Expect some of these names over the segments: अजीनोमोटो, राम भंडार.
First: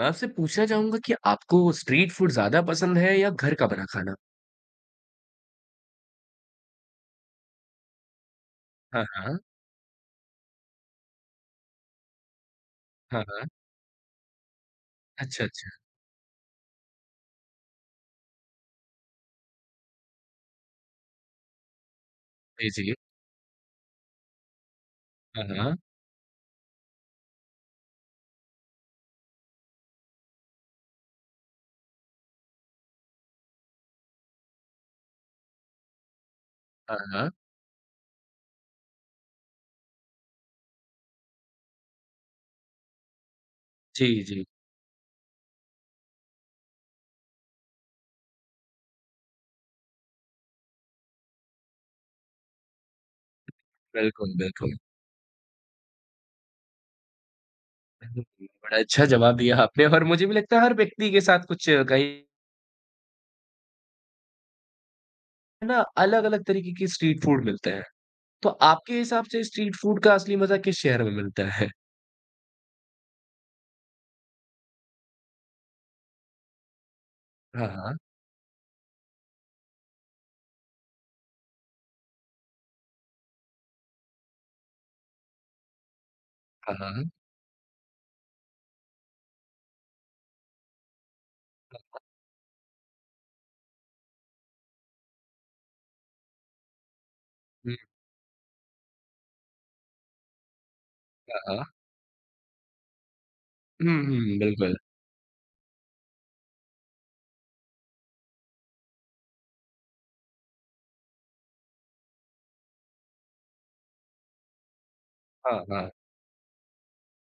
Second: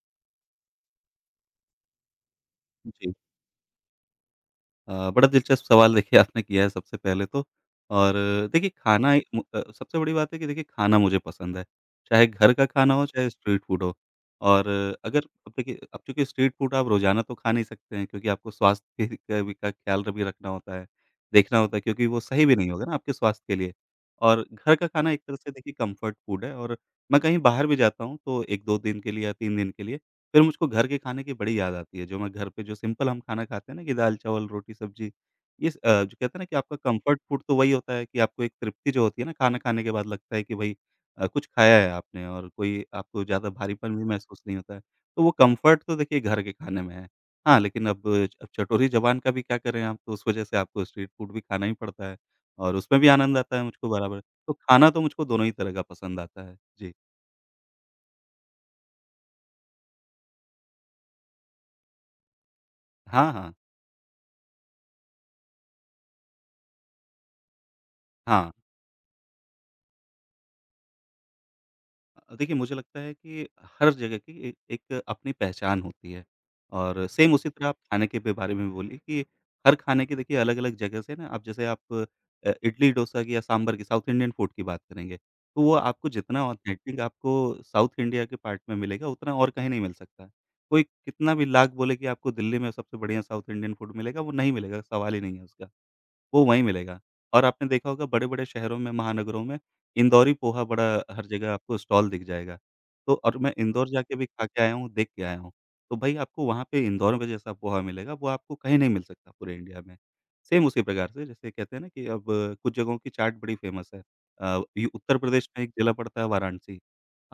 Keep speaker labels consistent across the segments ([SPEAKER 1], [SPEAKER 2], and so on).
[SPEAKER 1] मैं आपसे पूछना चाहूँगा कि आपको street food ज़्यादा पसंद
[SPEAKER 2] जी।
[SPEAKER 1] है या घर का बना खाना?
[SPEAKER 2] बड़ा दिलचस्प सवाल देखिए आपने किया है सबसे पहले तो। और देखिए,
[SPEAKER 1] हाँ,
[SPEAKER 2] खाना एक
[SPEAKER 1] हाँ।
[SPEAKER 2] सबसे बड़ी बात है कि देखिए खाना मुझे पसंद है। चाहे घर का खाना हो,
[SPEAKER 1] हाँ,
[SPEAKER 2] चाहे
[SPEAKER 1] हाँ।
[SPEAKER 2] स्ट्रीट फूड हो। और अगर
[SPEAKER 1] अच्छा,
[SPEAKER 2] अब
[SPEAKER 1] अच्छा।
[SPEAKER 2] देखिए, अब चूँकि स्ट्रीट फूड आप रोज़ाना तो खा नहीं सकते हैं, क्योंकि आपको स्वास्थ्य के का भी का ख़्याल भी रखना होता है, देखना होता है, क्योंकि वो सही भी
[SPEAKER 1] जी,
[SPEAKER 2] नहीं होगा ना
[SPEAKER 1] जी।
[SPEAKER 2] आपके स्वास्थ्य के लिए। और घर का खाना एक तरह
[SPEAKER 1] हाँ,
[SPEAKER 2] से देखिए
[SPEAKER 1] हाँ।
[SPEAKER 2] कम्फ़र्ट फूड है। और मैं कहीं बाहर भी जाता हूँ तो 1-2 दिन के लिए या 3 दिन के लिए, फिर मुझको घर के खाने की बड़ी याद आती है। जो मैं घर पे जो सिंपल हम खाना खाते हैं ना, कि दाल-चावल, रोटी-सब्जी, जो कहते हैं ना कि आपका
[SPEAKER 1] हाँ,
[SPEAKER 2] कम्फर्ट
[SPEAKER 1] हाँ।
[SPEAKER 2] फूड तो वही होता है कि आपको एक तृप्ति जो होती है ना, खाना खाने के बाद लगता है कि भई कुछ खाया है आपने, और कोई आपको ज़्यादा भारीपन भी
[SPEAKER 1] जी,
[SPEAKER 2] महसूस
[SPEAKER 1] जी।
[SPEAKER 2] नहीं होता है। तो वो कम्फर्ट तो देखिए घर के खाने में है। हाँ, लेकिन अब चटोरी ज़बान का भी क्या करें आप, तो उस वजह से आपको स्ट्रीट फूड भी खाना ही पड़ता है, और उसमें भी आनंद आता है मुझको बराबर।
[SPEAKER 1] बिल्कुल,
[SPEAKER 2] तो
[SPEAKER 1] बिल्कुल।
[SPEAKER 2] खाना तो मुझको दोनों ही तरह का पसंद आता है। जी।
[SPEAKER 1] बड़ा अच्छा जवाब दिया आपने और मुझे भी लगता है हर व्यक्ति के साथ कुछ कहीं
[SPEAKER 2] हाँ, हाँ।
[SPEAKER 1] ना अलग-अलग तरीके के स्ट्रीट फूड मिलते हैं। तो
[SPEAKER 2] हाँ।
[SPEAKER 1] आपके हिसाब से स्ट्रीट फूड का असली मज़ा किस शहर में मिलता है?
[SPEAKER 2] देखिए, मुझे लगता है कि हर जगह की ए एक अपनी पहचान होती है। और सेम उसी
[SPEAKER 1] हाँ,
[SPEAKER 2] तरह आप
[SPEAKER 1] हाँ।
[SPEAKER 2] खाने के भी बारे में बोलिए, कि हर खाने की देखिए अलग-अलग जगह से ना, आप जैसे आप इडली डोसा की या सांभर की साउथ इंडियन फूड की बात करेंगे, तो वो आपको जितना
[SPEAKER 1] हाँ,
[SPEAKER 2] ऑथेंटिक
[SPEAKER 1] हाँ।
[SPEAKER 2] आपको साउथ इंडिया के पार्ट में मिलेगा, उतना और कहीं नहीं मिल सकता। कोई कितना भी लाख बोले कि आपको दिल्ली में सबसे बढ़िया साउथ इंडियन फूड मिलेगा, वो नहीं मिलेगा, सवाल ही नहीं है उसका। वो वहीं मिलेगा। और आपने
[SPEAKER 1] हुँ,
[SPEAKER 2] देखा होगा बड़े-बड़े शहरों में, महानगरों में इंदौरी पोहा बड़ा हर जगह
[SPEAKER 1] हाँ, हाँ।
[SPEAKER 2] आपको स्टॉल दिख जाएगा। तो और मैं इंदौर
[SPEAKER 1] हुँ,
[SPEAKER 2] जाके भी
[SPEAKER 1] हुँ,
[SPEAKER 2] खा के आया
[SPEAKER 1] बिल्कुल।
[SPEAKER 2] हूँ, देख के आया हूँ। तो भई आपको वहाँ पे इंदौर में जैसा पोहा मिलेगा, वो आपको कहीं नहीं मिल सकता पूरे इंडिया में। सेम उसी प्रकार से जैसे कहते हैं ना कि अब कुछ जगहों की चाट बड़ी फ़ेमस है। ये उत्तर प्रदेश में
[SPEAKER 1] हाँ,
[SPEAKER 2] एक
[SPEAKER 1] हाँ।
[SPEAKER 2] ज़िला पड़ता है, वाराणसी।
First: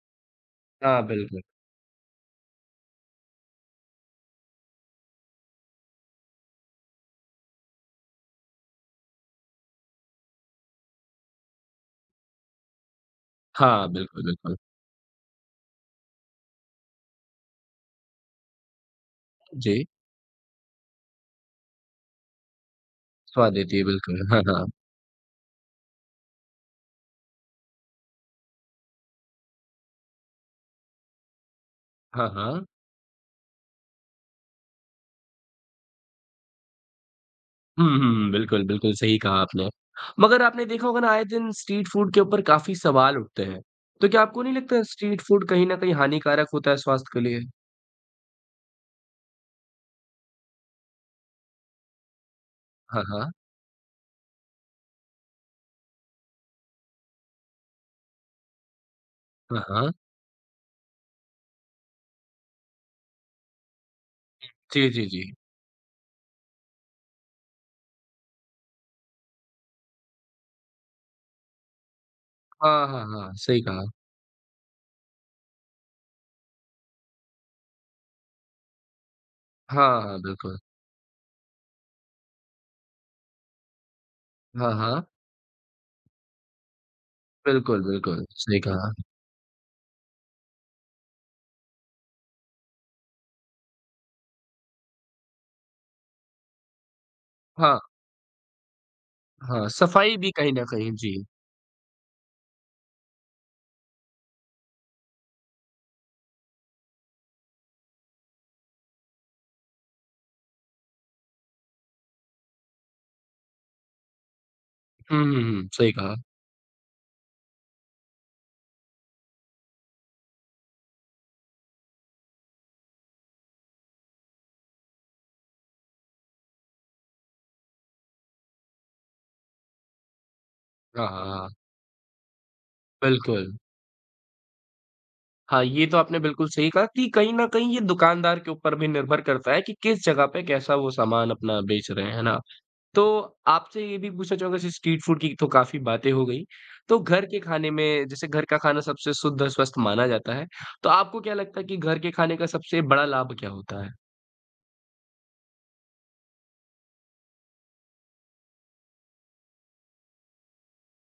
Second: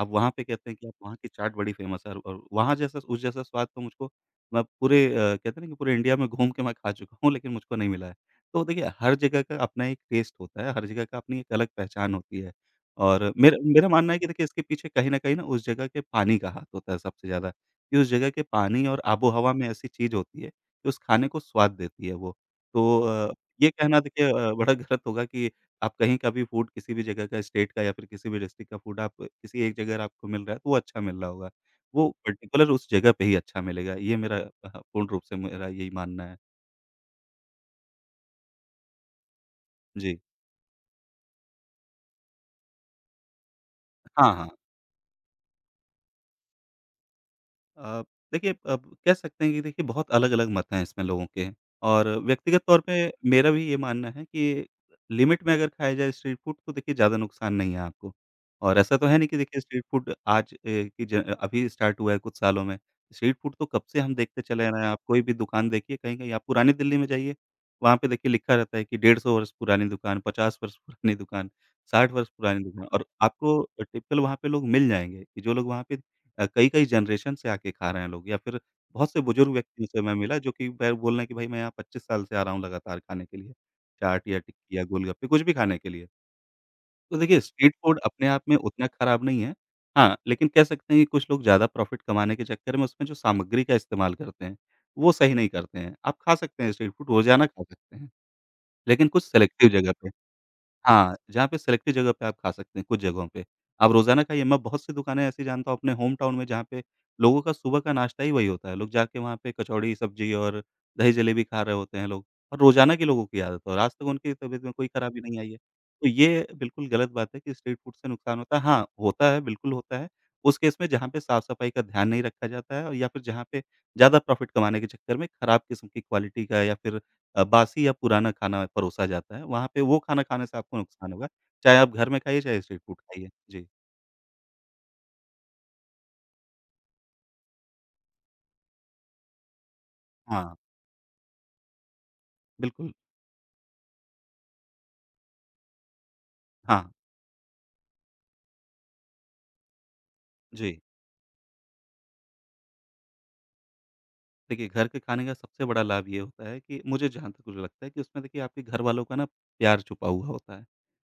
[SPEAKER 2] आप वहाँ पे कहते हैं कि आप
[SPEAKER 1] हाँ,
[SPEAKER 2] वहाँ की
[SPEAKER 1] बिल्कुल।
[SPEAKER 2] चाट बड़ी फ़ेमस है, और वहाँ जैसा उस जैसा स्वाद तो मुझको, मैं पूरे कहते हैं ना, कि पूरे इंडिया में घूम के मैं खा चुका हूँ, लेकिन मुझको नहीं मिला है। तो देखिए, हर जगह का अपना एक टेस्ट होता है, हर जगह का अपनी एक अलग पहचान होती है। और मेरा
[SPEAKER 1] हाँ,
[SPEAKER 2] मेरा मानना है
[SPEAKER 1] बिल्कुल,
[SPEAKER 2] कि देखिए
[SPEAKER 1] बिल्कुल।
[SPEAKER 2] इसके पीछे कहीं न कहीं ना उस जगह के पानी का हाथ होता है सबसे ज़्यादा, कि उस जगह के पानी और आबो-हवा में
[SPEAKER 1] जी,
[SPEAKER 2] ऐसी चीज़ होती है कि उस खाने को स्वाद देती है वो। तो
[SPEAKER 1] स्वाद
[SPEAKER 2] ये
[SPEAKER 1] देती है
[SPEAKER 2] कहना देखिए
[SPEAKER 1] बिल्कुल। हाँ, हाँ।
[SPEAKER 2] बड़ा गलत होगा कि आप कहीं का भी फूड, किसी भी जगह का स्टेट का या फिर किसी भी डिस्ट्रिक्ट का फूड आप किसी एक जगह अगर आपको मिल रहा है, तो वो अच्छा मिल रहा होगा। वो
[SPEAKER 1] हाँ, हाँ।
[SPEAKER 2] पर्टिकुलर उस जगह पे ही अच्छा मिलेगा, ये मेरा पूर्ण रूप से मेरा यही मानना है।
[SPEAKER 1] हुँ, हुँ, हुँ। बिल्कुल, बिल्कुल सही कहा आपने।
[SPEAKER 2] जी।
[SPEAKER 1] मगर आपने देखा होगा ना आए दिन स्ट्रीट फूड के ऊपर काफ़ी सवाल उठते हैं। तो क्या
[SPEAKER 2] हाँ,
[SPEAKER 1] आपको
[SPEAKER 2] हाँ।
[SPEAKER 1] नहीं लगता स्ट्रीट फूड कहीं न कहीं हानिकारक होता है स्वास्थ्य के लिए?
[SPEAKER 2] अ, देखिए, अब कह सकते हैं कि देखिए बहुत अलग-अलग मत हैं इसमें लोगों के। और व्यक्तिगत तौर पे
[SPEAKER 1] हाँ, हाँ।
[SPEAKER 2] मेरा भी ये मानना है कि लिमिट में अगर खाया जाए स्ट्रीट फूड, तो देखिए ज़्यादा नुकसान नहीं है आपको। और ऐसा तो है नहीं कि देखिए
[SPEAKER 1] हाँ,
[SPEAKER 2] स्ट्रीट
[SPEAKER 1] हाँ।
[SPEAKER 2] फूड आज अ, की ज अभी स्टार्ट हुआ है कुछ सालों में। स्ट्रीट फूड तो कब से हम देखते चले आ रहे हैं,
[SPEAKER 1] जी,
[SPEAKER 2] आप
[SPEAKER 1] जी,
[SPEAKER 2] कोई
[SPEAKER 1] जी।
[SPEAKER 2] भी दुकान देखिए कहीं-कहीं आप पुरानी दिल्ली में जाइए, वहाँ पे देखिए लिखा रहता है कि 150 वर्ष पुरानी दुकान, 50 वर्ष पुरानी दुकान, 60 वर्ष पुरानी दुकान,
[SPEAKER 1] हाँ,
[SPEAKER 2] और
[SPEAKER 1] हाँ, हाँ।
[SPEAKER 2] आपको
[SPEAKER 1] सही कहा।
[SPEAKER 2] टिपिकल वहाँ पे लोग मिल जाएँगे कि जो लोग वहाँ पे कई-कई जनरेशन से आके खा रहे हैं लोग, या फिर बहुत से बुजुर्ग व्यक्तियों से
[SPEAKER 1] हाँ,
[SPEAKER 2] मैं
[SPEAKER 1] हाँ,
[SPEAKER 2] मिला जो
[SPEAKER 1] बिल्कुल।
[SPEAKER 2] कि बै बोल रहे हैं कि भाई मैं यहाँ 25 साल से आ रहा हूँ लगातार खाने के लिए, चाट या
[SPEAKER 1] हाँ,
[SPEAKER 2] टिक्की या
[SPEAKER 1] हाँ।
[SPEAKER 2] गोलगप्पे कुछ भी खाने के लिए। तो देखिए स्ट्रीट
[SPEAKER 1] बिल्कुल,
[SPEAKER 2] फूड
[SPEAKER 1] बिल्कुल।
[SPEAKER 2] अपने आप में
[SPEAKER 1] सही
[SPEAKER 2] उतना
[SPEAKER 1] कहा।
[SPEAKER 2] खराब नहीं है। हाँ, लेकिन कह सकते हैं कि कुछ लोग ज़्यादा प्रॉफिट कमाने के चक्कर में उसमें जो सामग्री का इस्तेमाल करते हैं, वो सही नहीं करते हैं। आप खा सकते हैं स्ट्रीट फूड, रोज़ाना खा
[SPEAKER 1] हाँ,
[SPEAKER 2] सकते हैं, लेकिन कुछ सेलेक्टिव
[SPEAKER 1] हाँ।
[SPEAKER 2] जगह पे।
[SPEAKER 1] सफाई भी कहीं न कहीं। जी।
[SPEAKER 2] हाँ, जहाँ पे सेलेक्टिव जगह पे आप खा सकते हैं, कुछ जगहों पे। आप रोज़ाना खाइए, मैं बहुत सी दुकानें ऐसी जानता हूँ अपने होम टाउन में, जहाँ पे लोगों का सुबह का नाश्ता ही वही होता है। लोग जाके वहाँ पे कचौड़ी, सब्जी और दही जलेबी खा रहे होते हैं लोग, और रोज़ाना की लोगों की आदत है, और आज तक उनकी तबीयत में कोई
[SPEAKER 1] हुँ,
[SPEAKER 2] खराबी नहीं
[SPEAKER 1] हुँ,
[SPEAKER 2] आई है।
[SPEAKER 1] हुँ। सही
[SPEAKER 2] तो
[SPEAKER 1] कहा।
[SPEAKER 2] ये बिल्कुल गलत बात है कि स्ट्रीट फूड से नुकसान होता है। हाँ, होता है, बिल्कुल होता है। उस केस में जहाँ पे साफ-सफाई का ध्यान नहीं रखा जाता है, और या फिर जहाँ पे ज़्यादा प्रॉफ़िट कमाने के चक्कर में खराब किस्म की क्वालिटी का या फिर बासी या पुराना खाना परोसा जाता है, वहाँ पे वो खाना खाने से आपको
[SPEAKER 1] हाँ,
[SPEAKER 2] नुकसान
[SPEAKER 1] हाँ,
[SPEAKER 2] होगा,
[SPEAKER 1] हाँ।
[SPEAKER 2] चाहे आप घर में खाइए, चाहे स्ट्रीट फूड खाइए।
[SPEAKER 1] बिल्कुल।
[SPEAKER 2] जी।
[SPEAKER 1] हाँ, ये तो आपने बिल्कुल सही कहा कि कहीं न कहीं ये दुकानदार के ऊपर भी निर्भर करता है कि किस जगह पे
[SPEAKER 2] हाँ,
[SPEAKER 1] कैसा वो सामान अपना बेच रहे हैं, है ना?
[SPEAKER 2] बिल्कुल।
[SPEAKER 1] तो आपसे ये भी पूछना चाहूँगा जैसे स्ट्रीट फूड की तो काफ़ी बातें हो गई।
[SPEAKER 2] हाँ,
[SPEAKER 1] तो घर के खाने में जैसे घर का खाना सबसे शुद्ध और स्वस्थ माना जाता है।
[SPEAKER 2] जी।
[SPEAKER 1] तो आपको क्या लगता है कि घर के खाने का सबसे बड़ा लाभ क्या होता है?
[SPEAKER 2] देखिए, घर के खाने का सबसे बड़ा लाभ ये होता है कि मुझे, जहाँ तक मुझे लगता है कि उसमें देखिए आपके घरवालों का ना प्यार छुपा हुआ होता है।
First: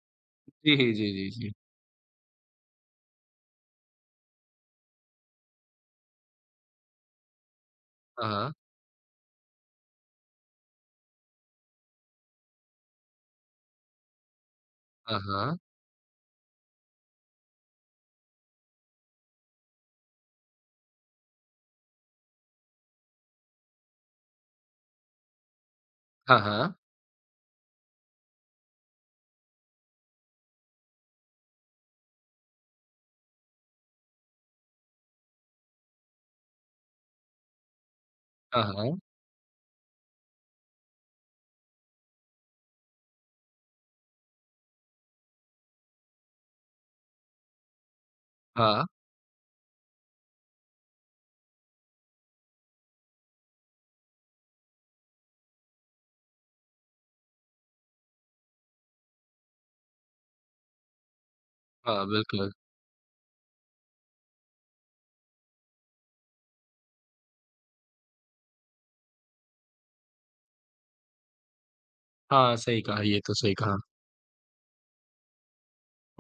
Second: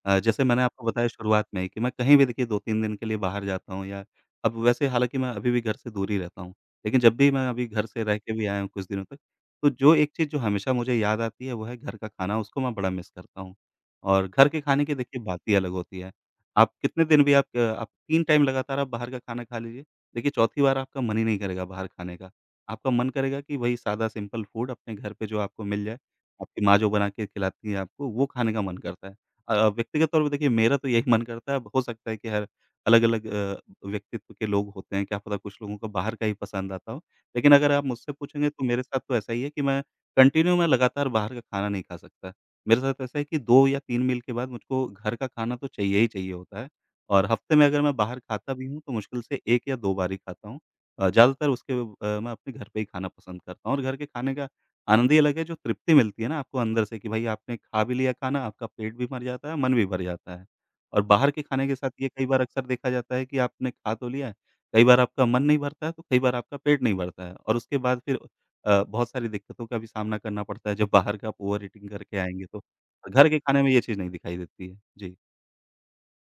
[SPEAKER 2] जैसे मैंने
[SPEAKER 1] जी,
[SPEAKER 2] आपको
[SPEAKER 1] जी,
[SPEAKER 2] बताया
[SPEAKER 1] जी,
[SPEAKER 2] शुरुआत
[SPEAKER 1] जी।
[SPEAKER 2] में ही, कि मैं कहीं भी देखिए 2-3 दिन के लिए बाहर जाता हूँ, या अब वैसे हालाँकि मैं अभी भी घर से दूर ही रहता हूँ। लेकिन जब भी मैं अभी घर से रह के भी
[SPEAKER 1] हाँ,
[SPEAKER 2] आया हूँ कुछ दिनों तक, तो जो एक चीज़ जो हमेशा मुझे याद आती है, वो है घर का खाना, उसको मैं बड़ा मिस करता हूँ। और घर के खाने की
[SPEAKER 1] हाँ,
[SPEAKER 2] देखिए बात ही
[SPEAKER 1] हाँ।
[SPEAKER 2] अलग होती है। आप कितने दिन भी आप 3 टाइम लगातार आप बाहर का खाना खा लीजिए, देखिए चौथी बार आपका मन ही नहीं करेगा बाहर खाने का। आपका मन करेगा कि वही सादा सिंपल फूड अपने घर पे जो आपको मिल जाए,
[SPEAKER 1] हाँ,
[SPEAKER 2] आपकी
[SPEAKER 1] हाँ।
[SPEAKER 2] माँ जो बना के खिलाती है आपको, वो खाने का मन करता है। व्यक्तिगत तौर पे देखिए मेरा तो यही मन करता है, अब हो सकता है कि हर अलग-अलग व्यक्तित्व के लोग होते हैं, क्या पता कुछ लोगों को बाहर का ही पसंद आता हो। लेकिन अगर आप मुझसे पूछेंगे, तो
[SPEAKER 1] हाँ,
[SPEAKER 2] मेरे साथ
[SPEAKER 1] हाँ।
[SPEAKER 2] तो ऐसा ही है कि मैं कंटिन्यू मैं लगातार बाहर का खाना नहीं खा सकता। मेरे साथ ऐसा है कि 2 या 3 मील के बाद मुझको घर का खाना तो चाहिए ही चाहिए होता है, और हफ्ते में अगर मैं बाहर खाता भी
[SPEAKER 1] हाँ,
[SPEAKER 2] हूँ
[SPEAKER 1] हाँ,
[SPEAKER 2] तो मुश्किल से 1 या 2 बार ही खाता हूँ। ज़्यादातर उसके मैं अपने घर पे ही खाना पसंद करता हूँ, और घर के खाने का आनंद ही अलग है, जो तृप्ति मिलती है ना आपको अंदर से कि भाई आपने खा भी लिया खाना, आपका पेट भी भर जाता है, मन भी भर जाता है। और बाहर के खाने के साथ
[SPEAKER 1] हाँ,
[SPEAKER 2] ये कई बार
[SPEAKER 1] बिल्कुल।
[SPEAKER 2] अक्सर देखा जाता है कि आपने खा तो लिया है, कई बार आपका मन नहीं भरता है, तो कई बार आपका पेट नहीं भरता है, और उसके बाद फिर बहुत सारी दिक्कतों का भी सामना करना पड़ता है जब बाहर का आप ओवर ईटिंग करके आएँगे
[SPEAKER 1] हाँ,
[SPEAKER 2] तो।
[SPEAKER 1] सही कहा,
[SPEAKER 2] और
[SPEAKER 1] ये
[SPEAKER 2] घर
[SPEAKER 1] तो
[SPEAKER 2] के
[SPEAKER 1] सही
[SPEAKER 2] खाने में
[SPEAKER 1] कहा।
[SPEAKER 2] ये चीज़ नहीं दिखाई देती है। जी।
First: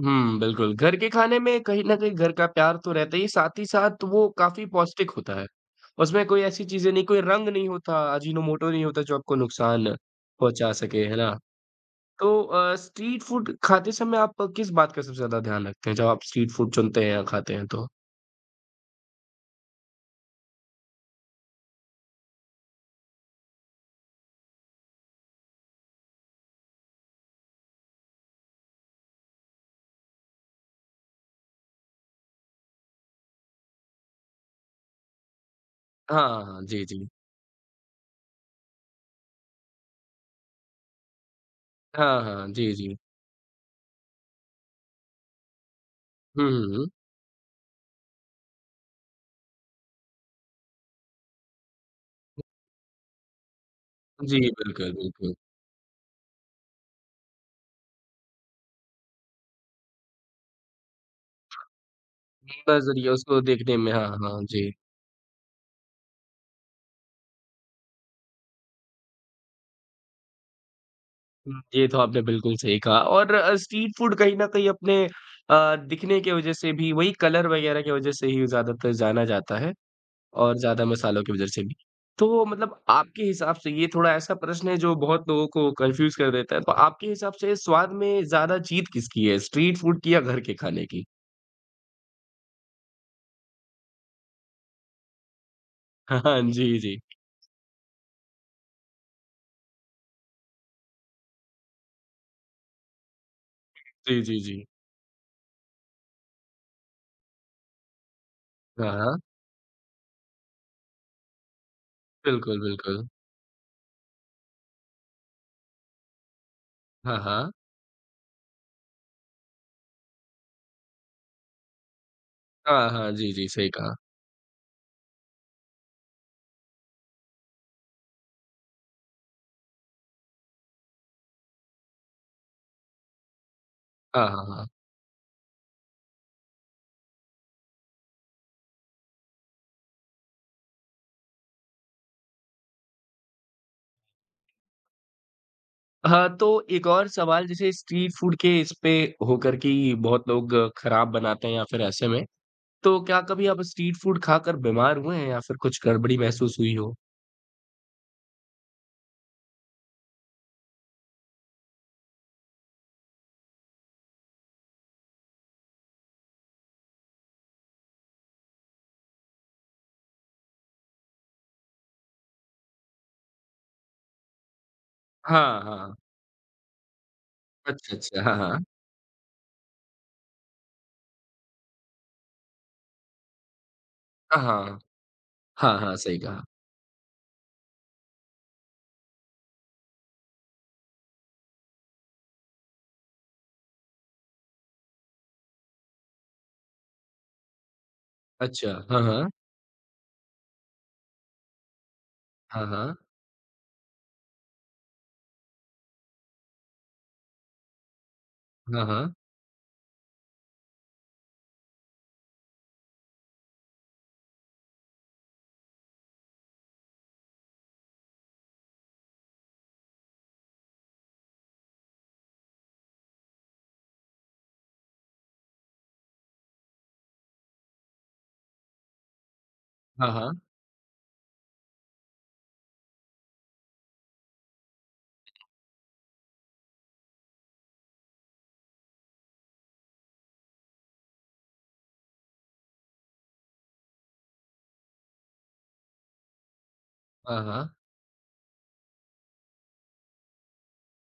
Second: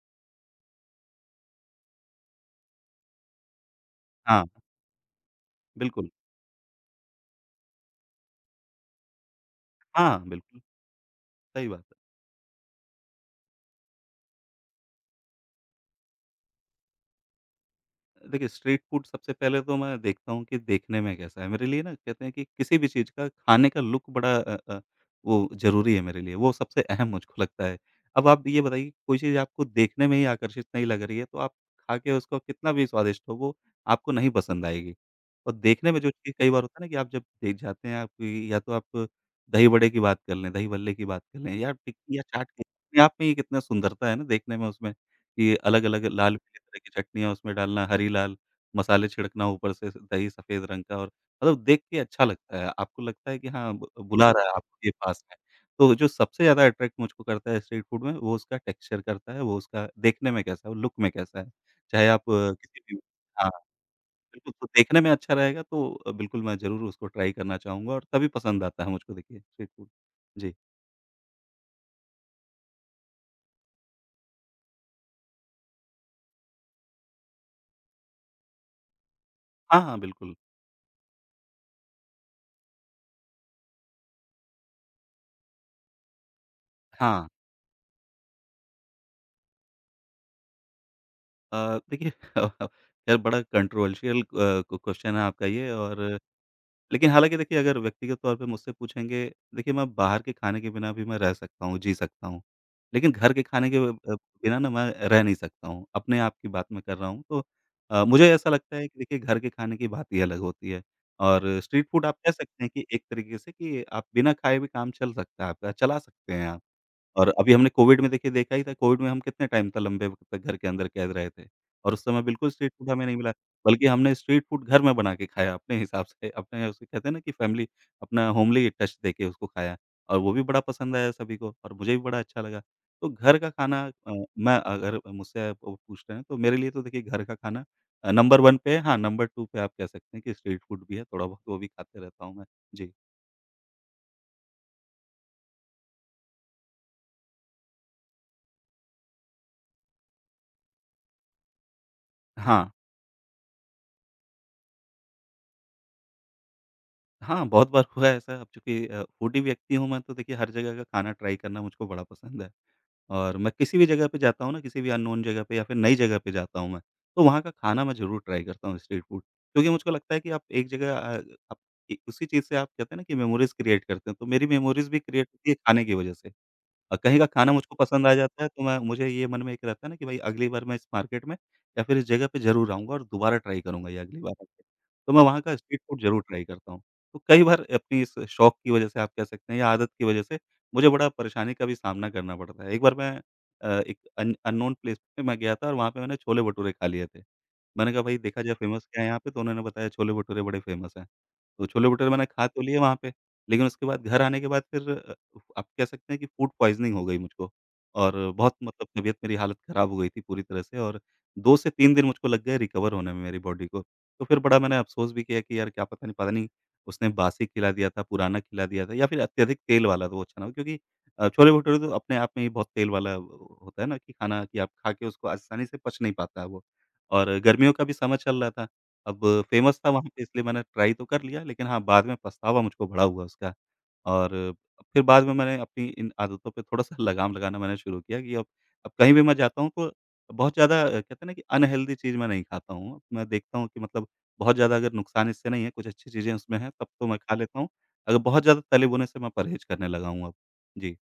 [SPEAKER 1] हुँ, बिल्कुल। घर के खाने में कहीं न कहीं घर का प्यार तो रहता ही है, साथ ही साथ वो
[SPEAKER 2] हाँ,
[SPEAKER 1] काफ़ी पौष्टिक होता है।
[SPEAKER 2] बिल्कुल।
[SPEAKER 1] उसमें कोई ऐसी चीज़ें नहीं, कोई रंग नहीं होता, अजीनोमोटो नहीं होता जो आपको नुकसान
[SPEAKER 2] हाँ, बिल्कुल,
[SPEAKER 1] पहुँचा सके, है ना?
[SPEAKER 2] सही बात।
[SPEAKER 1] तो स्ट्रीट फूड खाते समय आप किस बात का सबसे ज़्यादा ध्यान रखते हैं जब आप स्ट्रीट फूड चुनते हैं या खाते हैं तो?
[SPEAKER 2] देखिए, स्ट्रीट फूड सबसे पहले तो मैं देखता हूँ कि देखने में कैसा है। मेरे लिए ना, कहते हैं कि किसी भी चीज़ का खाने का लुक बड़ा वो ज़रूरी है मेरे लिए, वो सबसे अहम मुझको लगता है। अब आप ये बताइए कि कोई चीज़ आपको देखने में ही आकर्षित नहीं लग रही है, तो आप खा के उसको कितना भी स्वादिष्ट हो, वो आपको नहीं पसंद आएगी। और देखने में जो चीज़,
[SPEAKER 1] हाँ,
[SPEAKER 2] कई बार
[SPEAKER 1] हाँ।
[SPEAKER 2] होता
[SPEAKER 1] जी,
[SPEAKER 2] है ना कि
[SPEAKER 1] जी।
[SPEAKER 2] आप जब देख जाते हैं आप, या तो आप दही बड़े की बात कर लें, दही बल्ले की बात कर लें या टिक्की या
[SPEAKER 1] हाँ, हाँ।
[SPEAKER 2] चाट की,
[SPEAKER 1] जी, जी।
[SPEAKER 2] अपने आप में ये कितना सुंदरता है ना देखने में उसमें। कि अलग-अलग लाल
[SPEAKER 1] हुँ,
[SPEAKER 2] पीले तरह
[SPEAKER 1] हुँ।
[SPEAKER 2] की चटनियाँ उसमें डालना, हरी लाल, मसाले छिड़कना ऊपर से, दही सफ़ेद रंग का और मतलब देख के अच्छा लगता है। आपको लगता है कि हाँ, ब बुला
[SPEAKER 1] जी,
[SPEAKER 2] रहा है आपके
[SPEAKER 1] बिल्कुल,
[SPEAKER 2] पास
[SPEAKER 1] बिल्कुल।
[SPEAKER 2] में। तो जो सबसे ज़्यादा अट्रैक्ट मुझको करता है स्ट्रीट फूड में, वो उसका टेक्सचर करता है, वो उसका देखने में कैसा है, वो लुक में कैसा है। चाहे आप किसी भी
[SPEAKER 1] नज़रिया उसको
[SPEAKER 2] हाँ,
[SPEAKER 1] देखने में हाँ, हाँ।
[SPEAKER 2] बिल्कुल तो
[SPEAKER 1] जी।
[SPEAKER 2] देखने में अच्छा रहेगा तो बिल्कुल मैं ज़रूर उसको ट्राई करना चाहूँगा और तभी पसंद आता है मुझको देखिए स्ट्रीट फूड। जी।
[SPEAKER 1] हुँ, ये तो आपने बिल्कुल सही कहा और स्ट्रीट फूड कहीं न कहीं अपने दिखने के वज़ह से भी वही कलर वग़ैरह की वज़ह से ही ज़्यादातर जाना जाता है।
[SPEAKER 2] हाँ, हाँ, बिल्कुल।
[SPEAKER 1] और ज़्यादा मसालों की वज़ह से भी। तो मतलब आपके हिसाब से ये थोड़ा ऐसा प्रश्न है जो बहुत लोगों को कन्फ्यूज़ कर देता है। तो आपके
[SPEAKER 2] हाँ।
[SPEAKER 1] हिसाब से स्वाद में ज़्यादा जीत किसकी है, स्ट्रीट फ़ूड की या घर के खाने की?
[SPEAKER 2] देखिए खैर बड़ा कंट्रोवर्शियल क क्वेश्चन है आपका ये। और
[SPEAKER 1] हाँ, हाँ। जी, जी।
[SPEAKER 2] लेकिन हालाँकि देखिए, अगर व्यक्तिगत तौर पे मुझसे पूछेंगे, देखिए मैं बाहर के खाने के बिना भी मैं रह सकता हूँ, जी सकता हूँ। लेकिन घर के खाने के
[SPEAKER 1] जी, जी,
[SPEAKER 2] बिना
[SPEAKER 1] जी।
[SPEAKER 2] ना मैं रह नहीं सकता हूँ, अपने आप की बात मैं कर रहा हूँ। तो मुझे ऐसा लगता
[SPEAKER 1] हाँ,
[SPEAKER 2] है कि देखिए
[SPEAKER 1] हाँ।
[SPEAKER 2] घर के खाने की बात ही अलग होती है और स्ट्रीट फूड आप कह
[SPEAKER 1] बिल्कुल,
[SPEAKER 2] सकते हैं कि एक
[SPEAKER 1] बिल्कुल।
[SPEAKER 2] तरीके से कि आप बिना खाए भी काम चल सकता है आपका, चला सकते हैं आप।
[SPEAKER 1] हाँ,
[SPEAKER 2] और
[SPEAKER 1] हाँ।
[SPEAKER 2] अभी हमने कोविड में देखिए देखा ही था, कोविड में हम कितने टाइम तक, लंबे वक़्त तक घर के अंदर कैद रहे थे और उस समय बिल्कुल स्ट्रीट फूड
[SPEAKER 1] हाँ,
[SPEAKER 2] हमें
[SPEAKER 1] हाँ।
[SPEAKER 2] नहीं मिला,
[SPEAKER 1] जी, जी। सही
[SPEAKER 2] बल्कि
[SPEAKER 1] कहा।
[SPEAKER 2] हमने स्ट्रीट फूड घर में बना के खाया अपने हिसाब से। अपने, उसे कहते हैं ना कि फैमिली, अपना होमली टच देके उसको खाया और वो भी बड़ा पसंद आया सभी को और मुझे भी बड़ा अच्छा लगा। तो घर का खाना
[SPEAKER 1] हाँ, हाँ,
[SPEAKER 2] मैं,
[SPEAKER 1] हाँ।
[SPEAKER 2] अगर मुझसे आप वो पूछ रहे हैं तो मेरे लिए तो देखिए घर का खाना नंबर 1 पे है, हाँ, नंबर 2 पे आप कह सकते हैं कि स्ट्रीट फूड भी है, थोड़ा बहुत वो भी खाते रहता हूँ मैं। जी।
[SPEAKER 1] हाँ, तो एक और सवाल जैसे स्ट्रीट फ़ूड के इस पे होकर कि बहुत लोग खराब बनाते हैं या फिर ऐसे में,
[SPEAKER 2] हाँ।
[SPEAKER 1] तो क्या कभी आप स्ट्रीट फ़ूड खाकर बीमार हुए हैं या फिर कुछ गड़बड़ी महसूस हुई हो?
[SPEAKER 2] हाँ, बहुत बार हुआ है ऐसा। अब चूँकि फूडी व्यक्ति हूँ मैं, तो देखिए हर जगह का खाना ट्राई करना मुझको बड़ा पसंद है। और मैं किसी भी जगह पे जाता हूँ ना, किसी भी अननोन जगह पे या फिर नई जगह पे जाता हूँ मैं, तो वहाँ का खाना मैं ज़रूर ट्राई करता हूँ स्ट्रीट फूड। क्योंकि मुझको लगता है कि आप एक जगह आप इ उसी चीज़ से, आप कहते हैं ना कि मेमोरीज़ क्रिएट करते हैं, तो मेरी मेमोरीज़ भी क्रिएट होती है
[SPEAKER 1] हाँ,
[SPEAKER 2] खाने की
[SPEAKER 1] हाँ।
[SPEAKER 2] वजह से। कहीं का खाना मुझको
[SPEAKER 1] अच्छा,
[SPEAKER 2] पसंद आ
[SPEAKER 1] अच्छा, हाँ,
[SPEAKER 2] जाता है,
[SPEAKER 1] हाँ।
[SPEAKER 2] तो मैं मुझे ये मन में एक रहता है ना कि भाई अगली बार मैं इस मार्केट में या फिर इस जगह पे ज़रूर आऊँगा और दोबारा ट्राई करूँगा ये अगली बार
[SPEAKER 1] हाँ,
[SPEAKER 2] आके।
[SPEAKER 1] हाँ।
[SPEAKER 2] तो मैं वहाँ का
[SPEAKER 1] हाँ,
[SPEAKER 2] स्ट्रीट
[SPEAKER 1] हाँ,
[SPEAKER 2] फूड
[SPEAKER 1] सही
[SPEAKER 2] ज़रूर ट्राई
[SPEAKER 1] कहा।
[SPEAKER 2] करता हूँ। तो कई बार अपनी इस शौक की वजह से, आप कह सकते हैं, या आदत की वजह से मुझे बड़ा परेशानी का भी सामना करना पड़ता है। एक बार मैं एक अन अननोन प्लेस पे मैं गया था और वहाँ पे मैंने छोले-भटूरे खा लिए थे। मैंने कहा भाई, देखा जाए
[SPEAKER 1] अच्छा,
[SPEAKER 2] फ़ेमस क्या
[SPEAKER 1] हाँ,
[SPEAKER 2] है यहाँ
[SPEAKER 1] हाँ।
[SPEAKER 2] पे? तो उन्होंने बताया छोले-भटूरे बड़े फ़ेमस हैं। तो छोले-भटूरे मैंने खा तो
[SPEAKER 1] हाँ,
[SPEAKER 2] लिए वहाँ
[SPEAKER 1] हाँ।
[SPEAKER 2] पे, लेकिन उसके बाद घर आने के बाद फिर आप कह सकते हैं कि फूड पॉइज़निंग हो गई मुझको, और बहुत
[SPEAKER 1] हाँ,
[SPEAKER 2] मतलब
[SPEAKER 1] हाँ।
[SPEAKER 2] तबीयत, मेरी हालत ख़राब हो गई थी पूरी तरह से। और 2 से 3 दिन मुझको लग गए रिकवर होने में मेरी बॉडी को। तो फिर बड़ा मैंने अफ़सोस भी किया कि यार, क्या पता, नहीं पता, नहीं उसने बासी खिला दिया था, पुराना खिला दिया था या फिर अत्यधिक तेल वाला, तो वो अच्छा ना हो, क्योंकि छोले-भटूरे तो अपने आप में ही बहुत तेल वाला होता है ना, कि खाना कि आप खा के उसको आसानी से पच नहीं पाता है वो। और गर्मियों का भी समय चल रहा था, अब फ़ेमस था वहाँ
[SPEAKER 1] हाँ,
[SPEAKER 2] पे
[SPEAKER 1] हाँ।
[SPEAKER 2] इसलिए मैंने ट्राई तो कर लिया, लेकिन हाँ, बाद में पछतावा मुझको बड़ा हुआ उसका। और फिर बाद में मैंने अपनी इन आदतों पे थोड़ा-सा लगाम लगाना मैंने शुरू किया कि अब कहीं भी मैं जाता हूँ तो बहुत ज़्यादा कहते हैं ना कि अनहेल्दी चीज़ मैं नहीं खाता हूँ। मैं देखता हूँ कि मतलब बहुत ज़्यादा अगर नुकसान इससे नहीं है, कुछ अच्छी चीज़ें उसमें हैं, तब तो मैं खा
[SPEAKER 1] हाँ,
[SPEAKER 2] लेता हूँ।
[SPEAKER 1] हाँ।
[SPEAKER 2] अगर बहुत ज़्यादा तले भुने से मैं परहेज़ करने लगा हूँ अब। जी।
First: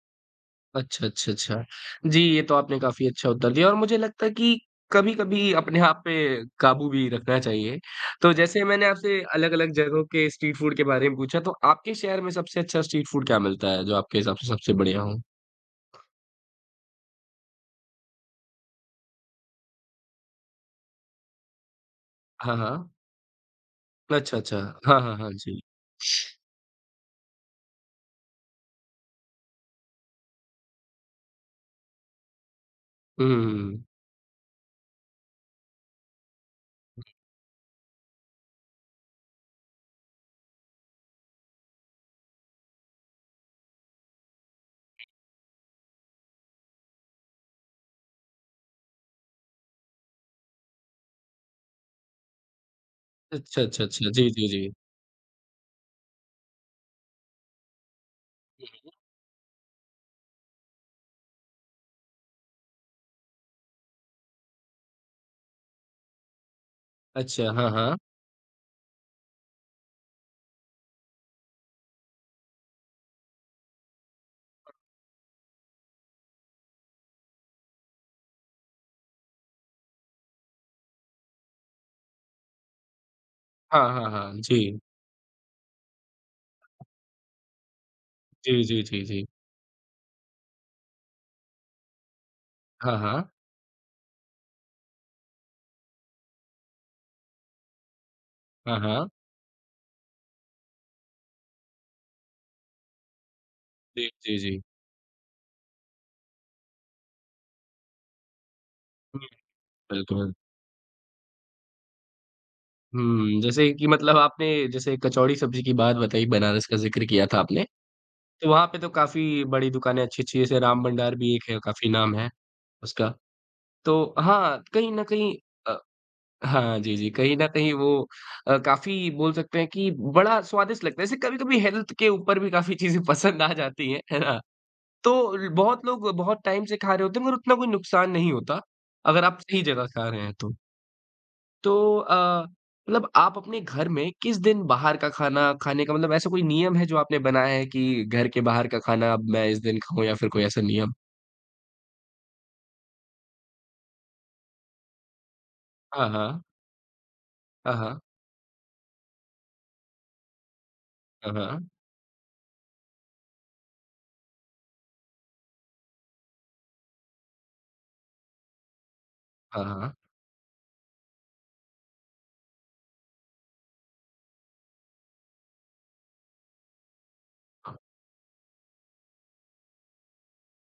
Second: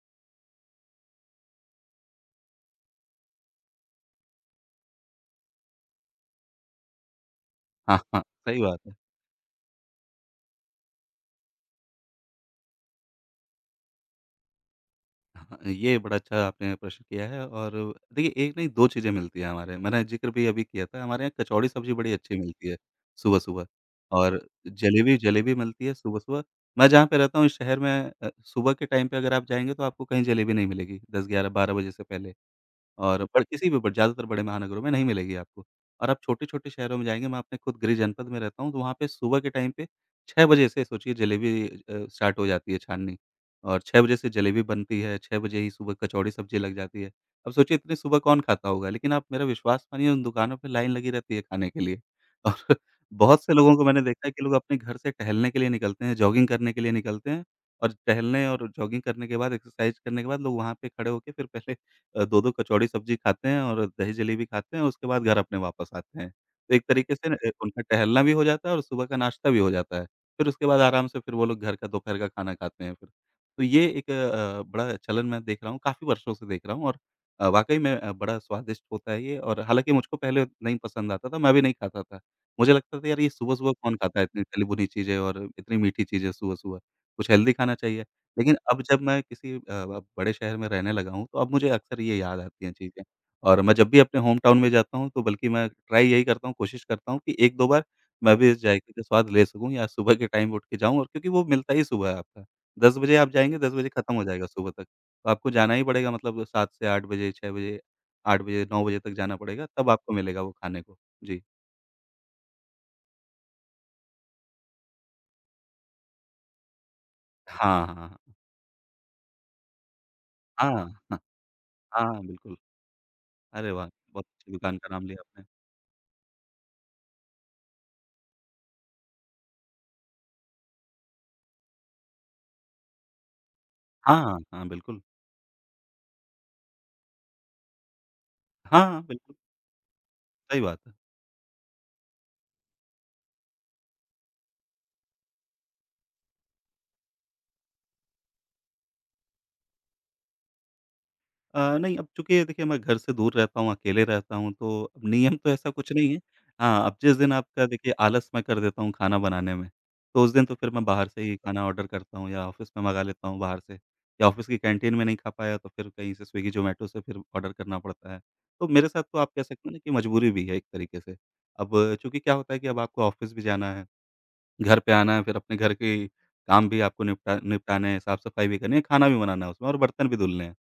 [SPEAKER 1] अच्छा, अच्छा, अच्छा। जी, ये तो आपने काफ़ी अच्छा उत्तर दिया और मुझे लगता है कि कभी-कभी अपने आप पे काबू भी रखना चाहिए।
[SPEAKER 2] हाँ, हाँ।
[SPEAKER 1] तो
[SPEAKER 2] सही
[SPEAKER 1] जैसे
[SPEAKER 2] बात
[SPEAKER 1] मैंने
[SPEAKER 2] है।
[SPEAKER 1] आपसे अलग-अलग जगहों के स्ट्रीट फूड के बारे में पूछा, तो आपके शहर में सबसे अच्छा स्ट्रीट फूड क्या मिलता है, जो आपके हिसाब से सबसे बढ़िया हो?
[SPEAKER 2] हाँ, ये बड़ा अच्छा आपने प्रश्न किया है। और देखिए, एक नहीं 2 चीज़ें मिलती हैं हमारे, मैंने ज़िक्र भी अभी किया था। हमारे यहाँ कचौड़ी सब्ज़ी बड़ी अच्छी
[SPEAKER 1] हाँ,
[SPEAKER 2] मिलती है
[SPEAKER 1] हाँ।
[SPEAKER 2] सुबह-सुबह,
[SPEAKER 1] अच्छा,
[SPEAKER 2] और
[SPEAKER 1] अच्छा। हाँ, हाँ,
[SPEAKER 2] जलेबी,
[SPEAKER 1] हाँ,
[SPEAKER 2] जलेबी
[SPEAKER 1] जी।
[SPEAKER 2] मिलती है सुबह-सुबह। मैं जहाँ पे रहता हूँ इस शहर में, सुबह के टाइम पे अगर आप जाएँगे तो आपको कहीं जलेबी नहीं मिलेगी 10, 11, 12 बजे से पहले। और
[SPEAKER 1] हुँ,
[SPEAKER 2] पर
[SPEAKER 1] हुँ,
[SPEAKER 2] किसी भी
[SPEAKER 1] हुँ।
[SPEAKER 2] ब ज़्यादातर बड़े महानगरों में नहीं मिलेगी आपको। और आप छोटे-छोटे शहरों में जाएँगे, मैं अपने खुद गृह जनपद में रहता हूँ, तो वहाँ पे सुबह के टाइम पे 6 बजे से, सोचिए, जलेबी स्टार्ट हो जाती है छाननी, और 6 बजे से जलेबी बनती है, 6 बजे ही सुबह कचौड़ी सब्ज़ी लग जाती है। अब सोचिए, इतनी सुबह कौन खाता होगा? लेकिन आप मेरा विश्वास मानिए, उन दुकानों पे लाइन लगी रहती है खाने के लिए। और बहुत से
[SPEAKER 1] अच्छा,
[SPEAKER 2] लोगों को
[SPEAKER 1] अच्छा,
[SPEAKER 2] मैंने
[SPEAKER 1] अच्छा।
[SPEAKER 2] देखा
[SPEAKER 1] जी,
[SPEAKER 2] है कि
[SPEAKER 1] जी,
[SPEAKER 2] लोग
[SPEAKER 1] जी।
[SPEAKER 2] अपने घर से टहलने के लिए निकलते हैं, जॉगिंग करने के लिए निकलते हैं, और टहलने और जॉगिंग करने के बाद, एक्सरसाइज़ करने के बाद, लोग वहाँ पे खड़े होके फिर पहले 2-2 कचौड़ी सब्ज़ी खाते हैं और दही जलेबी खाते हैं, उसके बाद घर अपने वापस आते हैं। तो एक तरीके से ना ए
[SPEAKER 1] अच्छा, हाँ,
[SPEAKER 2] उनका
[SPEAKER 1] हाँ।
[SPEAKER 2] टहलना भी हो जाता है और सुबह का नाश्ता भी हो जाता है। फिर उसके बाद आराम से फिर वो लोग घर का दोपहर का खाना खाते हैं फिर। तो ये एक बड़ा चलन मैं देख रहा हूँ, काफ़ी वर्षों से देख रहा हूँ, और वाक़ई में बड़ा स्वादिष्ट होता है ये। और हालाँकि मुझको पहले नहीं पसंद आता था, मैं भी नहीं खाता था। मुझे लगता था यार, ये सुबह-सुबह
[SPEAKER 1] हाँ,
[SPEAKER 2] कौन
[SPEAKER 1] हाँ,
[SPEAKER 2] खाता है
[SPEAKER 1] हाँ।
[SPEAKER 2] इतनी
[SPEAKER 1] जी।
[SPEAKER 2] तली-भुनी चीज़ें और इतनी मीठी चीज़ें सुबह-सुबह, कुछ हेल्दी खाना चाहिए। लेकिन
[SPEAKER 1] जी,
[SPEAKER 2] अब
[SPEAKER 1] जी,
[SPEAKER 2] जब
[SPEAKER 1] जी,
[SPEAKER 2] मैं
[SPEAKER 1] जी।
[SPEAKER 2] किसी अब बड़े शहर में रहने लगा हूँ, तो अब मुझे अक्सर ये याद आती हैं
[SPEAKER 1] हाँ,
[SPEAKER 2] चीज़ें।
[SPEAKER 1] हाँ।
[SPEAKER 2] और मैं जब भी अपने होम टाउन में जाता हूँ, तो बल्कि मैं ट्राई यही करता हूँ, कोशिश करता हूँ कि 1-2 बार मैं भी इस
[SPEAKER 1] हाँ,
[SPEAKER 2] जायके का
[SPEAKER 1] हाँ।
[SPEAKER 2] स्वाद ले सकूँ, या सुबह के टाइम उठ के जाऊँ, और क्योंकि वो मिलता ही सुबह है आपका। 10 बजे आप जाएँगे, 10 बजे
[SPEAKER 1] जी,
[SPEAKER 2] खत्म हो
[SPEAKER 1] जी,
[SPEAKER 2] जाएगा
[SPEAKER 1] जी।
[SPEAKER 2] सुबह तक। तो आपको जाना ही पड़ेगा मतलब 7 से 8 बजे, 6 बजे, 8 बजे, 9 बजे तक
[SPEAKER 1] हुँ,
[SPEAKER 2] जाना पड़ेगा, तब आपको
[SPEAKER 1] बिल्कुल।
[SPEAKER 2] मिलेगा वो खाने को। जी।
[SPEAKER 1] हुँ, जैसे कि मतलब आपने जैसे कचौड़ी सब्ज़ी की बात बताई, बनारस का ज़िक्र किया था आपने,
[SPEAKER 2] हाँ, हाँ, हाँ।
[SPEAKER 1] तो वहाँ पे तो काफ़ी बड़ी दुकानें अच्छी-अच्छी जैसे राम
[SPEAKER 2] हाँ,
[SPEAKER 1] भंडार भी एक है, काफ़ी
[SPEAKER 2] हाँ,
[SPEAKER 1] नाम
[SPEAKER 2] हाँ,
[SPEAKER 1] है
[SPEAKER 2] बिल्कुल।
[SPEAKER 1] उसका।
[SPEAKER 2] अरे वाह!
[SPEAKER 1] तो
[SPEAKER 2] बहुत अच्छी
[SPEAKER 1] हाँ,
[SPEAKER 2] दुकान का
[SPEAKER 1] कहीं न
[SPEAKER 2] नाम लिया
[SPEAKER 1] कहीं
[SPEAKER 2] आपने।
[SPEAKER 1] अ, हाँ, जी, जी, कहीं न कहीं वो काफ़ी बोल सकते हैं कि बड़ा स्वादिष्ट लगता है। जैसे कभी-कभी हेल्थ के ऊपर भी काफ़ी चीज़ें पसंद आ जाती हैं, है
[SPEAKER 2] हाँ,
[SPEAKER 1] ना?
[SPEAKER 2] हाँ, बिल्कुल।
[SPEAKER 1] तो ल बहुत लोग बहुत टाइम से खा रहे होते हैं मगर उतना कोई नुकसान नहीं होता,
[SPEAKER 2] हाँ, हाँ,
[SPEAKER 1] अगर
[SPEAKER 2] बिल्कुल,
[SPEAKER 1] आप सही जगह खा रहे हैं तो।
[SPEAKER 2] सही बात है।
[SPEAKER 1] तो अ, मतलब आप अपने घर में किस दिन बाहर का खाना खाने का मतलब ऐसा कोई नियम है जो आपने बनाया है कि घर के बाहर का खाना अब मैं इस दिन खाऊँ या फिर कोई ऐसा नियम?
[SPEAKER 2] नहीं, अब चूँकि देखिए मैं घर से दूर रहता हूँ, अकेले रहता हूँ, तो अब नियम तो ऐसा कुछ
[SPEAKER 1] हाँ,
[SPEAKER 2] नहीं है।
[SPEAKER 1] हाँ।
[SPEAKER 2] हाँ, अब जिस दिन आपका,
[SPEAKER 1] हाँ,
[SPEAKER 2] देखिए,
[SPEAKER 1] हाँ।
[SPEAKER 2] आलस मैं कर देता हूँ खाना बनाने में, तो उस दिन तो फिर मैं बाहर से
[SPEAKER 1] हाँ,
[SPEAKER 2] ही खाना
[SPEAKER 1] हाँ।
[SPEAKER 2] ऑर्डर करता हूँ या ऑफ़िस में मँगा लेता हूँ बाहर से, या ऑफ़िस की कैंटीन में नहीं खा पाया तो फिर कहीं से स्विगी, ज़ोमैटो से फिर ऑर्डर करना पड़ता है। तो मेरे साथ तो आप कह
[SPEAKER 1] हाँ,
[SPEAKER 2] सकते हो ना कि
[SPEAKER 1] हाँ।
[SPEAKER 2] मजबूरी भी है एक तरीके से। अब चूँकि क्या होता है कि अब आपको ऑफ़िस भी जाना है। घर पे आना, फिर अपने घर के काम भी आपको निपटाने हैं, साफ-सफाई भी करनी है, खाना भी बनाना है उसमें, और बर्तन भी धुलने हैं।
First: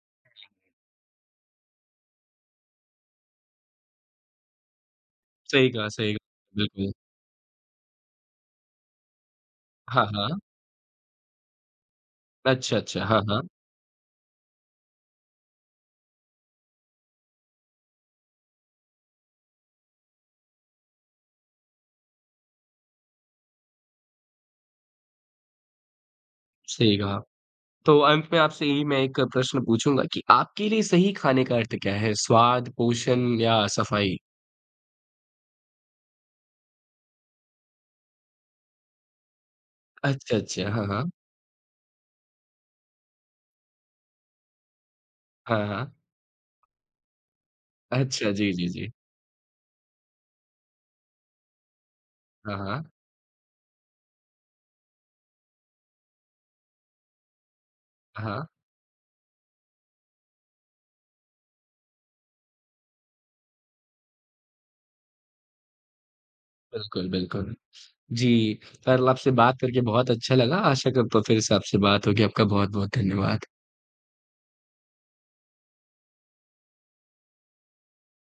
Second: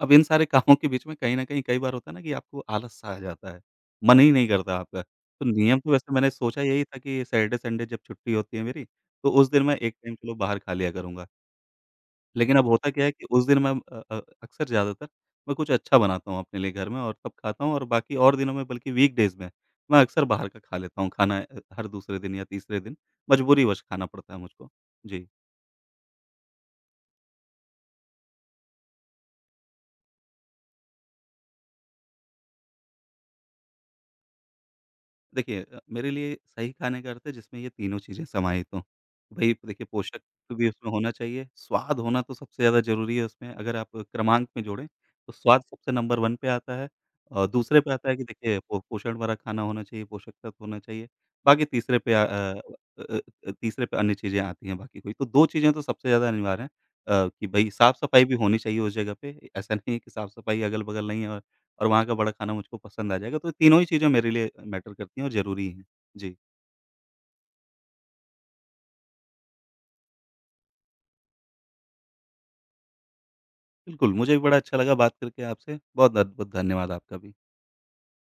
[SPEAKER 2] अब इन सारे कामों के बीच में कहीं न कहीं, कई बार होता है ना कि आपको आलस-सा आ जाता है, मन ही नहीं करता आपका। तो
[SPEAKER 1] सही
[SPEAKER 2] नियम
[SPEAKER 1] कहा,
[SPEAKER 2] तो वैसे
[SPEAKER 1] सही कहा।
[SPEAKER 2] मैंने सोचा यही
[SPEAKER 1] बिल्कुल।
[SPEAKER 2] था कि सैटरडे, संडे जब छुट्टी होती है मेरी, तो उस दिन मैं एक
[SPEAKER 1] हाँ,
[SPEAKER 2] टाइम चलो
[SPEAKER 1] हाँ।
[SPEAKER 2] बाहर खा लिया करूँगा। लेकिन अब
[SPEAKER 1] अच्छा,
[SPEAKER 2] होता क्या
[SPEAKER 1] अच्छा।
[SPEAKER 2] है
[SPEAKER 1] हाँ,
[SPEAKER 2] कि
[SPEAKER 1] हाँ।
[SPEAKER 2] उस दिन मैं अक्सर ज़्यादातर मैं कुछ अच्छा बनाता हूँ अपने लिए घर में और तब खाता हूँ। और बाकी और दिनों में, बल्कि वीकडेज़ में, मैं अक्सर बाहर का खा लेता हूँ खाना हर दूसरे दिन या तीसरे दिन, मजबूरीवश खाना पड़ता है मुझको। जी।
[SPEAKER 1] सही कहा। तो अंत में आपसे यही मैं एक प्रश्न पूछूँगा कि आपके लिए सही खाने का अर्थ क्या है? स्वाद, पोषण या सफाई?
[SPEAKER 2] देखिए मेरे लिए सही खाने का अर्थ है जिसमें ये तीनों चीज़ें समाहित हों। भई देखिए पोषक
[SPEAKER 1] अच्छा,
[SPEAKER 2] भी
[SPEAKER 1] अच्छा। हाँ,
[SPEAKER 2] उसमें
[SPEAKER 1] हाँ।
[SPEAKER 2] होना चाहिए, स्वाद होना तो सबसे ज़्यादा ज़रूरी है उसमें, अगर आप क्रमांक में जोड़ें, तो स्वाद
[SPEAKER 1] हाँ,
[SPEAKER 2] सबसे
[SPEAKER 1] हाँ।
[SPEAKER 2] नंबर 1 पे आता है, और दूसरे पे आता है कि
[SPEAKER 1] अच्छा। जी,
[SPEAKER 2] देखिए
[SPEAKER 1] जी,
[SPEAKER 2] पो
[SPEAKER 1] जी।
[SPEAKER 2] पोषण भरा खाना होना चाहिए, पोषक तत्व होना चाहिए। बाकी तीसरे पे
[SPEAKER 1] हाँ, हाँ।
[SPEAKER 2] अ तीसरे पे अन्य चीज़ें आती हैं बाकी कोई। तो 2 चीज़ें तो सबसे ज़्यादा अनिवार्य हैं कि भई साफ-सफाई भी
[SPEAKER 1] हाँ,
[SPEAKER 2] होनी चाहिए उस जगह पे। ऐसा नहीं है कि साफ-सफाई अगल-बगल नहीं है और वहाँ का बड़ा खाना मुझको पसंद आ जाएगा। तो तीनों ही चीज़ें मेरे लिए मैटर करती हैं और ज़रूरी हैं। जी,
[SPEAKER 1] बिल्कुल, बिल्कुल। जी, कल आपसे बात करके बहुत अच्छा लगा। आशा करता हूँ फिर से आपसे बात होगी। आपका बहुत-बहुत धन्यवाद।
[SPEAKER 2] बिल्कुल, मुझे भी बड़ा अच्छा लगा बात करके आपसे। बहुत-बहुत धन्यवाद आपका भी।